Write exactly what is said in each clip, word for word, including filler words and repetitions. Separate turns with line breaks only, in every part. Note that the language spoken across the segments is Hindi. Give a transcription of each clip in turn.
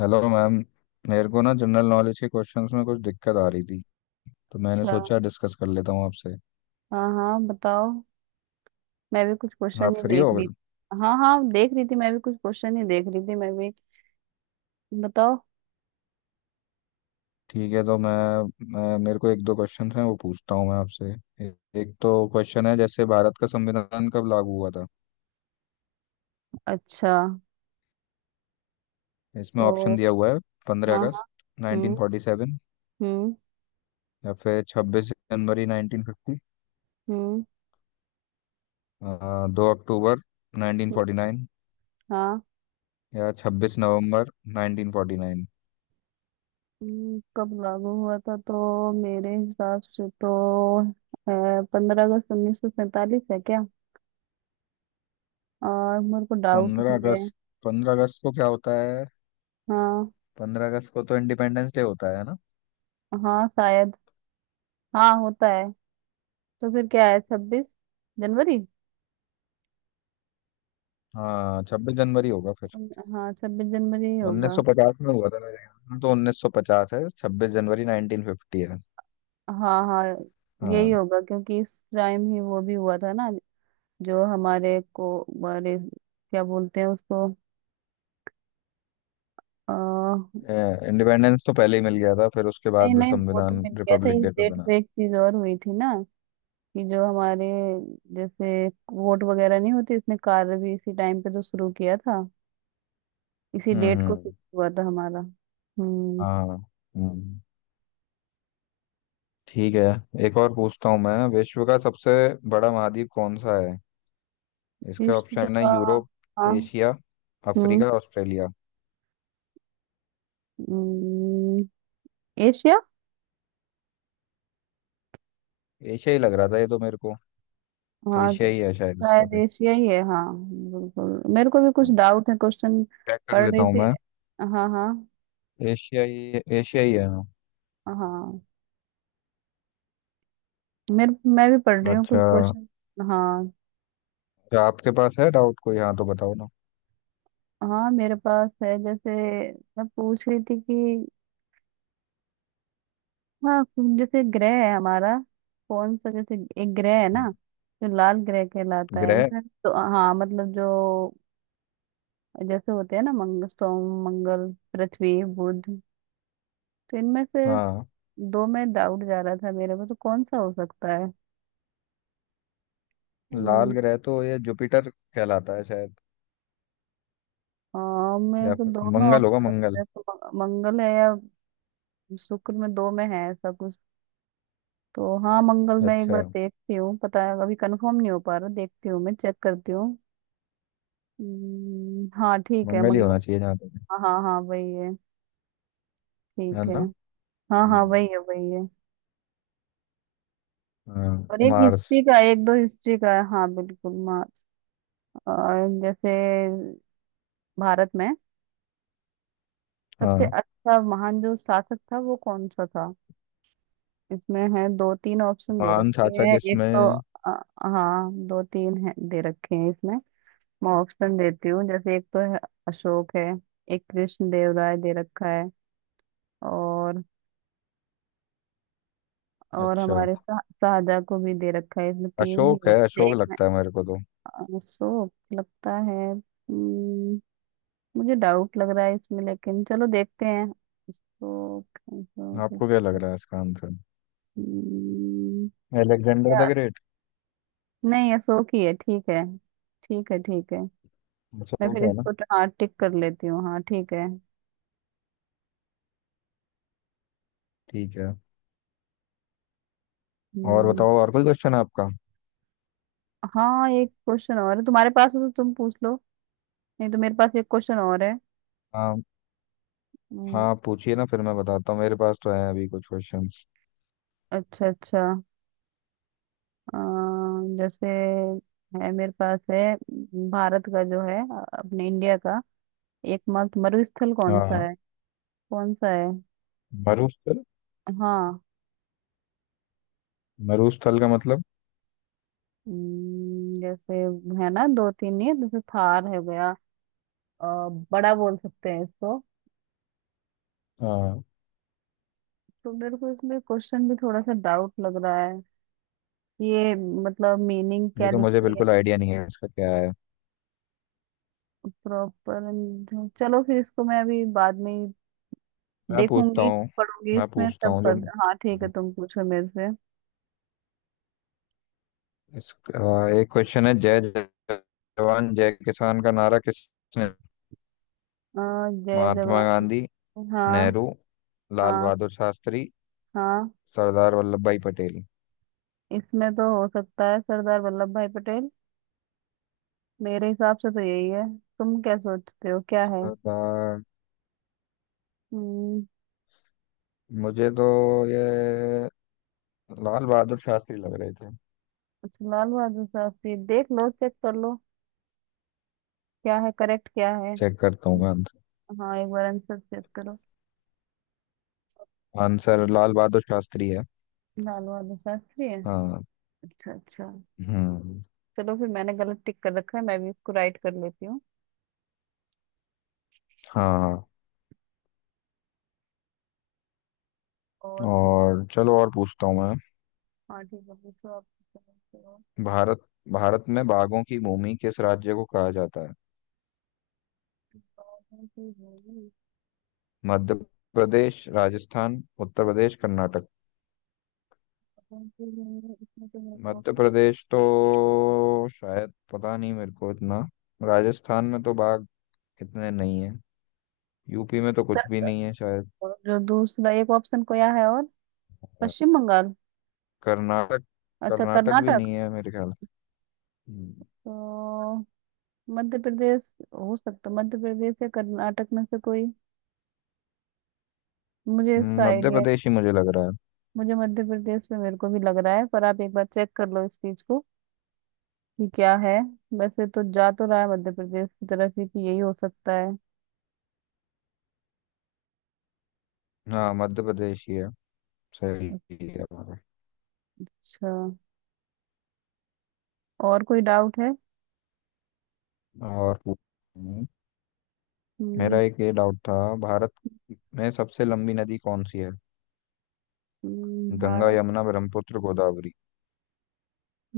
Hello ma'am. मेरे को ना जनरल नॉलेज के क्वेश्चंस में कुछ दिक्कत आ रही थी, तो मैंने
अच्छा।
सोचा डिस्कस कर लेता हूँ आपसे।
हाँ, हाँ, बताओ। मैं भी कुछ क्वेश्चन
आप
ही
फ्री
देख
हो?
रही थी। हाँ, हाँ, देख रही थी, मैं भी कुछ क्वेश्चन ही देख रही थी मैं भी। बताओ।
ठीक है। तो मैं, मैं मेरे को एक दो क्वेश्चंस हैं वो पूछता हूँ मैं आपसे। ए, एक तो क्वेश्चन है, जैसे भारत का संविधान कब लागू हुआ था?
अच्छा।
इसमें
तो
ऑप्शन दिया हुआ है, पंद्रह
हाँ, हाँ।
अगस्त
हम्म।
नाइनटीन फोर्टी सेवन
हम्म।
या फिर छब्बीस जनवरी नाइनटीन फिफ्टी,
हम्म।
दो अक्टूबर नाइनटीन
हम्म,
फोर्टी नाइन
हाँ
या छब्बीस नवंबर नाइनटीन फोर्टी नाइन।
हम्म, कब लागू हुआ था तो मेरे हिसाब से तो पंद्रह अगस्त उन्नीस सौ सैतालीस है क्या। और मेरे को डाउट
पंद्रह
भी है।
अगस्त पंद्रह अगस्त को क्या होता है?
हाँ।
पंद्रह अगस्त को तो इंडिपेंडेंस डे होता है ना।
हाँ शायद। हाँ होता है। तो फिर क्या है? छब्बीस जनवरी।
हाँ, छब्बीस जनवरी होगा फिर।
उन- हाँ छब्बीस जनवरी ही होगा।
उन्नीस सौ पचास में हुआ था। मेरे यहाँ तो उन्नीस सौ पचास है, छब्बीस जनवरी नाइनटीन फिफ्टी है।
हाँ, हाँ, यही
हाँ।
होगा क्योंकि इस टाइम ही वो भी हुआ था ना। जो हमारे को, हमारे क्या बोलते हैं उसको? आ, नहीं।
इंडिपेंडेंस तो पहले ही मिल गया था, फिर उसके बाद
नहीं, वो तो
संविधान
मिल गया था
रिपब्लिक
इस
डे पे
डेट
बना
पे
था।
एक चीज और हुई थी ना। कि जो हमारे जैसे वोट वगैरह नहीं होती, इसने कार्य भी इसी टाइम पे तो शुरू किया था। इसी
हम्म,
डेट को
हम्म,
फिक्स हुआ था हमारा। हम्म।
हाँ। हम्म। ठीक है। एक और पूछता हूँ मैं। विश्व का सबसे बड़ा महाद्वीप कौन सा है? इसके
विश्व
ऑप्शन है
का।
यूरोप,
हाँ।
एशिया,
हम्म।
Africa, Australia.
हम्म, एशिया।
एशिया ही लग रहा था ये तो मेरे को।
हाँ तो
एशिया ही है शायद इसका
शायद
फिर।
एशिया ही है हाँ। बिल्कुल मेरे को भी कुछ डाउट है क्वेश्चन
चेक कर
पढ़
लेता
रही
हूँ
थी।
मैं।
हाँ, हाँ।
एशियाई एशियाई है हाँ।
हाँ, मेरे, मैं भी पढ़ रही हूँ कुछ
अच्छा।
क्वेश्चन। हाँ।
क्या आपके पास है डाउट कोई? हाँ तो बताओ ना।
हाँ मेरे पास है जैसे मैं पूछ रही थी कि हाँ जैसे ग्रह है हमारा कौन सा, जैसे एक ग्रह है ना जो लाल ग्रह कहलाता है।
ग्रह।
इसमें तो हाँ मतलब जो जैसे होते हैं ना, मंगल सोम मंगल पृथ्वी बुध तो इनमें से
हाँ।
दो में डाउट जा रहा था मेरे को तो कौन सा हो सकता है।
लाल
हम्म,
ग्रह तो ये जुपिटर कहलाता है शायद।
हाँ मेरे
या
को
फिर
दोनों
मंगल होगा।
ऑप्शन
मंगल।
लगते हैं तो म- मंगल है या शुक्र में दो में है ऐसा कुछ। तो हाँ मंगल मैं एक
अच्छा।
बार देखती हूँ, पता है अभी कंफर्म नहीं हो पा रहा, देखती हूँ मैं चेक करती हूँ। हम्म, हाँ ठीक है
मंगल ही होना
मंगल।
चाहिए जहाँ तक।
हाँ, हाँ, हाँ, वही है।
है है
ठीक है।
ना?
हाँ, हाँ, वही
हम्म।
है वही है।
हाँ।
और एक
मार्स।
हिस्ट्री का एक दो हिस्ट्री का है, हाँ बिल्कुल मा- और जैसे भारत में सबसे
हाँ।
अच्छा महान जो शासक था वो कौन सा था। इसमें है दो तीन ऑप्शन दे
महान
रखे
साचा
हैं एक तो
किसमें?
अ, हाँ दो तीन है दे रखे हैं इसमें। मैं ऑप्शन देती हूँ जैसे एक तो है अशोक है, एक कृष्ण देव राय दे रखा है, और और
अच्छा।
हमारे शाह- शाहजहाँ को भी दे रखा है इसमें, तीन ही
अशोक है।
ऑप्शन
अशोक
एक में।
लगता है मेरे को तो।
अशोक लगता है। हम्म, मुझे डाउट लग रहा है इसमें, लेकिन चलो देखते हैं। अशोक अशोक
आपको क्या लग
अशोक।
रहा है इसका आंसर?
हम्म,
अलेक्जेंडर
क्या?
The great?
नहीं अशोक ही है ठीक है। ठीक है ठीक है। मैं
अशोक
फिर
है ना?
इसको ट- हाँ टिक कर लेती हूँ। हाँ ठीक है।
ठीक है। और
हम्म,
बताओ, और कोई क्वेश्चन है आपका?
हाँ एक क्वेश्चन और है तुम्हारे पास हो तो तुम पूछ लो, नहीं तो मेरे पास एक क्वेश्चन और है।
हाँ।
हम्म।
हाँ पूछिए ना, फिर मैं बताता हूँ। मेरे पास तो है अभी कुछ क्वेश्चंस।
अच्छा, अच्छा। अम, जैसे है मेरे पास है अम, भारत का जो है अ, अपने इंडिया का एकमात्र मरुस्थल कौन
हाँ।
सा है? कौन सा है?
मरुस्थल।
हाँ।
मरुस्थल का मतलब?
हम्म, जैसे है ना दो तीन ही है, जैसे थार हो गया अ, बड़ा बोल सकते हैं इसको।
हाँ,
तो मेरे को इसमें क्वेश्चन भी थोड़ा सा डाउट लग रहा है। ये मतलब मीनिंग
ये
क्या
तो मुझे
लिखी है।
बिल्कुल आइडिया नहीं है, इसका क्या है।
प्रॉपर चलो फिर इसको मैं अभी बाद में ही
मैं पूछता
देखूंगी,
हूँ
पढ़ूंगी
मैं
इसमें
पूछता
तब
हूँ जो।
कर। हाँ ठीक है तुम पूछो मेरे से। अ,
इसका एक क्वेश्चन है, जय जवान जय किसान का नारा किसने?
जय
महात्मा
जवान।
गांधी,
हाँ।
नेहरू, लाल
हाँ।
बहादुर शास्त्री,
हाँ
सरदार वल्लभ भाई पटेल?
इसमें तो हो सकता है सरदार वल्लभ भाई पटेल। मेरे हिसाब से तो यही है। तुम क्या सोचते हो क्या है?
सरदार।
हम्म।
मुझे तो ये लाल बहादुर शास्त्री लग रहे थे।
अच्छा, लाल बहादुर शास्त्री, देख लो चेक कर लो क्या है, करेक्ट क्या है।
चेक करता हूँ मैं।
हाँ एक बार आंसर चेक करो।
आंसर लाल बहादुर शास्त्री है।
लाल बहादुर शास्त्री है।
हाँ।
अच्छा, अच्छा।
हम्म।
चलो फिर मैंने गलत टिक कर रखा है, मैं भी इसको राइट कर लेती हूँ।
हाँ।
और फिर
और चलो और पूछता हूँ मैं।
हाँ ठीक है पूछो आप।
भारत भारत में बाघों की भूमि किस राज्य को कहा जाता है? मध्य प्रदेश, राजस्थान, उत्तर प्रदेश, कर्नाटक? मध्य प्रदेश तो शायद पता नहीं मेरे को इतना। राजस्थान में तो बाघ इतने नहीं है। यूपी में तो कुछ भी नहीं है शायद।
और जो दूसरा एक ऑप्शन को है और
और
पश्चिम बंगाल।
कर्नाटक?
अच्छा
कर्नाटक भी
कर्नाटक।
नहीं है मेरे ख्याल। हम्म।
तो मध्य प्रदेश, हो सकता मध्य प्रदेश या कर्नाटक में से कोई। मुझे इसका
मध्य
आइडिया है।
प्रदेश ही मुझे लग रहा है।
मुझे मध्य प्रदेश में, मेरे को भी लग रहा है, पर आप एक बार चेक कर लो इस चीज को कि क्या है। वैसे तो जा तो रहा है मध्य प्रदेश की तरफ ही कि यही हो सकता है।
हाँ मध्य प्रदेश ही है। सही है भाई।
अच्छा और कोई डाउट है?
और पूछ- मेरा
हम्म।
एक ये डाउट था। भारत में सबसे लंबी नदी कौन सी है?
हम्म,
गंगा,
भारत।
यमुना, ब्रह्मपुत्र, गोदावरी?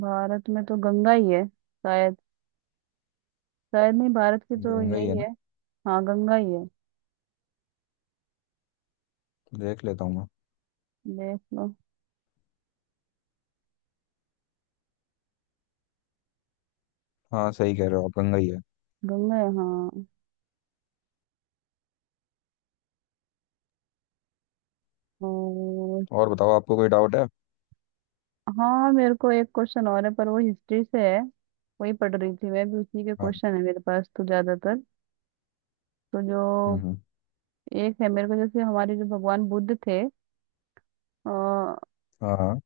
भारत में तो गंगा ही है शायद, शायद नहीं भारत की तो
गंगा ही है
यही
ना?
है। हाँ गंगा ही है।
देख लेता हूँ मैं।
देख लो।
हाँ सही कह रहे हो आप, गंगा ही है।
गंगा है हाँ। और
और बताओ, आपको कोई डाउट है?
हाँ मेरे को एक क्वेश्चन और है पर वो हिस्ट्री से है। वही पढ़ रही थी मैं भी, उसी के
हाँ।
क्वेश्चन है मेरे पास तो ज्यादातर। तो
हम्म,
जो
हम्म,
एक है मेरे को जैसे हमारे जो भगवान बुद्ध थे अ,
हाँ।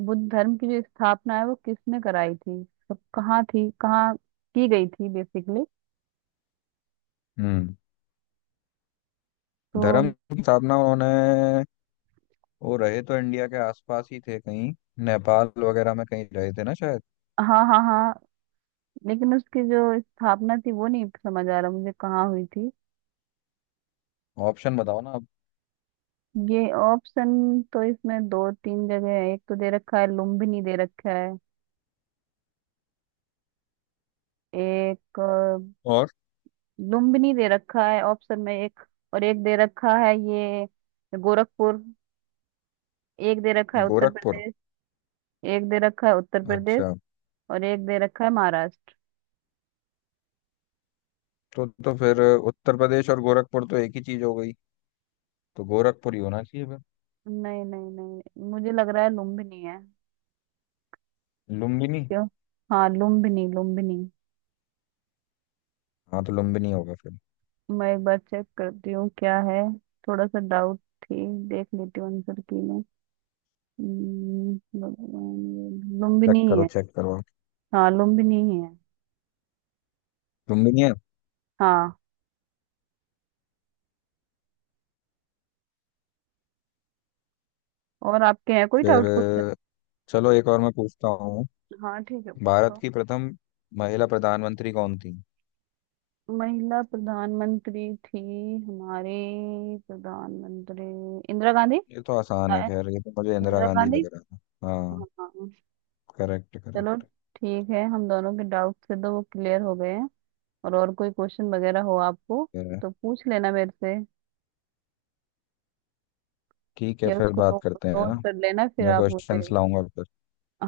बुद्ध धर्म की जो स्थापना है वो किसने कराई थी, तो कहाँ थी कहाँ की गई थी बेसिकली।
हम्म।
तो
धर्म की स्थापना उन्होंने... वो रहे तो इंडिया के आसपास ही थे कहीं। नेपाल वगैरह में कहीं रहे थे ना शायद।
हाँ, हाँ, हाँ, लेकिन उसकी जो स्थापना थी वो नहीं समझ आ रहा मुझे कहाँ हुई थी।
ऑप्शन बताओ ना आप।
ये ऑप्शन तो इसमें दो तीन जगह है, एक तो दे रखा है लुम्बिनी दे रखा है, एक अ,
और
लुम्बिनी दे रखा है ऑप्शन में एक और, एक दे रखा है ये गोरखपुर, एक दे रखा है उत्तर
गोरखपुर?
प्रदेश, एक दे रखा है उत्तर प्रदेश
अच्छा।
और एक दे रखा है महाराष्ट्र।
तो तो फिर उत्तर प्रदेश और गोरखपुर तो एक ही चीज हो गई। तो गोरखपुर ही होना चाहिए फिर।
नहीं, नहीं, नहीं, मुझे लग रहा है लुम्बिनी है।
लुम्बिनी?
क्यों? हाँ लुम्बिनी लुम्बिनी।
हाँ तो लुम्बिनी होगा फिर।
मैं एक बार चेक करती हूँ क्या है, थोड़ा सा डाउट थी, देख लेती हूँ आंसर की मैं। हम्म, भगवान- लुम्बिनी
चेक
ही
करो
है।
चेक करो आप।
हाँ लुम्बिनी ही है।
लुम्बिनी है।
हाँ और आपके हैं कोई
फिर
डाउट क्वेश्चन?
अ, चलो एक और मैं पूछता हूँ।
हाँ ठीक है
भारत
पूछो।
की प्रथम महिला प्रधानमंत्री कौन थी?
महिला प्रधानमंत्री थी हमारे प्रधानमंत्री इंदिरा गांधी।
ये तो आसान
हाँ,
है, खैर ये तो मुझे इंदिरा
इंदिरा
गांधी
गांधी।
लग रहा था। हाँ।
हाँ, हाँ।
करेक्ट,
चलो
करेक्ट।
ठीक है, हम दोनों के डाउट से तो वो क्लियर हो गए हैं। और और कोई क्वेश्चन वगैरह हो आपको तो पूछ लेना मेरे से,
ठीक है,
या
फिर
उसको
बात
नोट
करते हैं है
नोट
ना?
कर लेना फिर
मैं
आप मुझे।
क्वेश्चंस लाऊंगा फिर।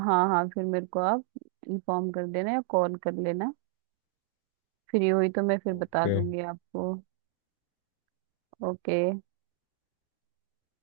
हाँ, हाँ, फिर मेरे को आप इन्फॉर्म कर देना या कॉल कर लेना, फ्री हुई तो मैं फिर बता
ओके।
दूंगी आपको। ओके।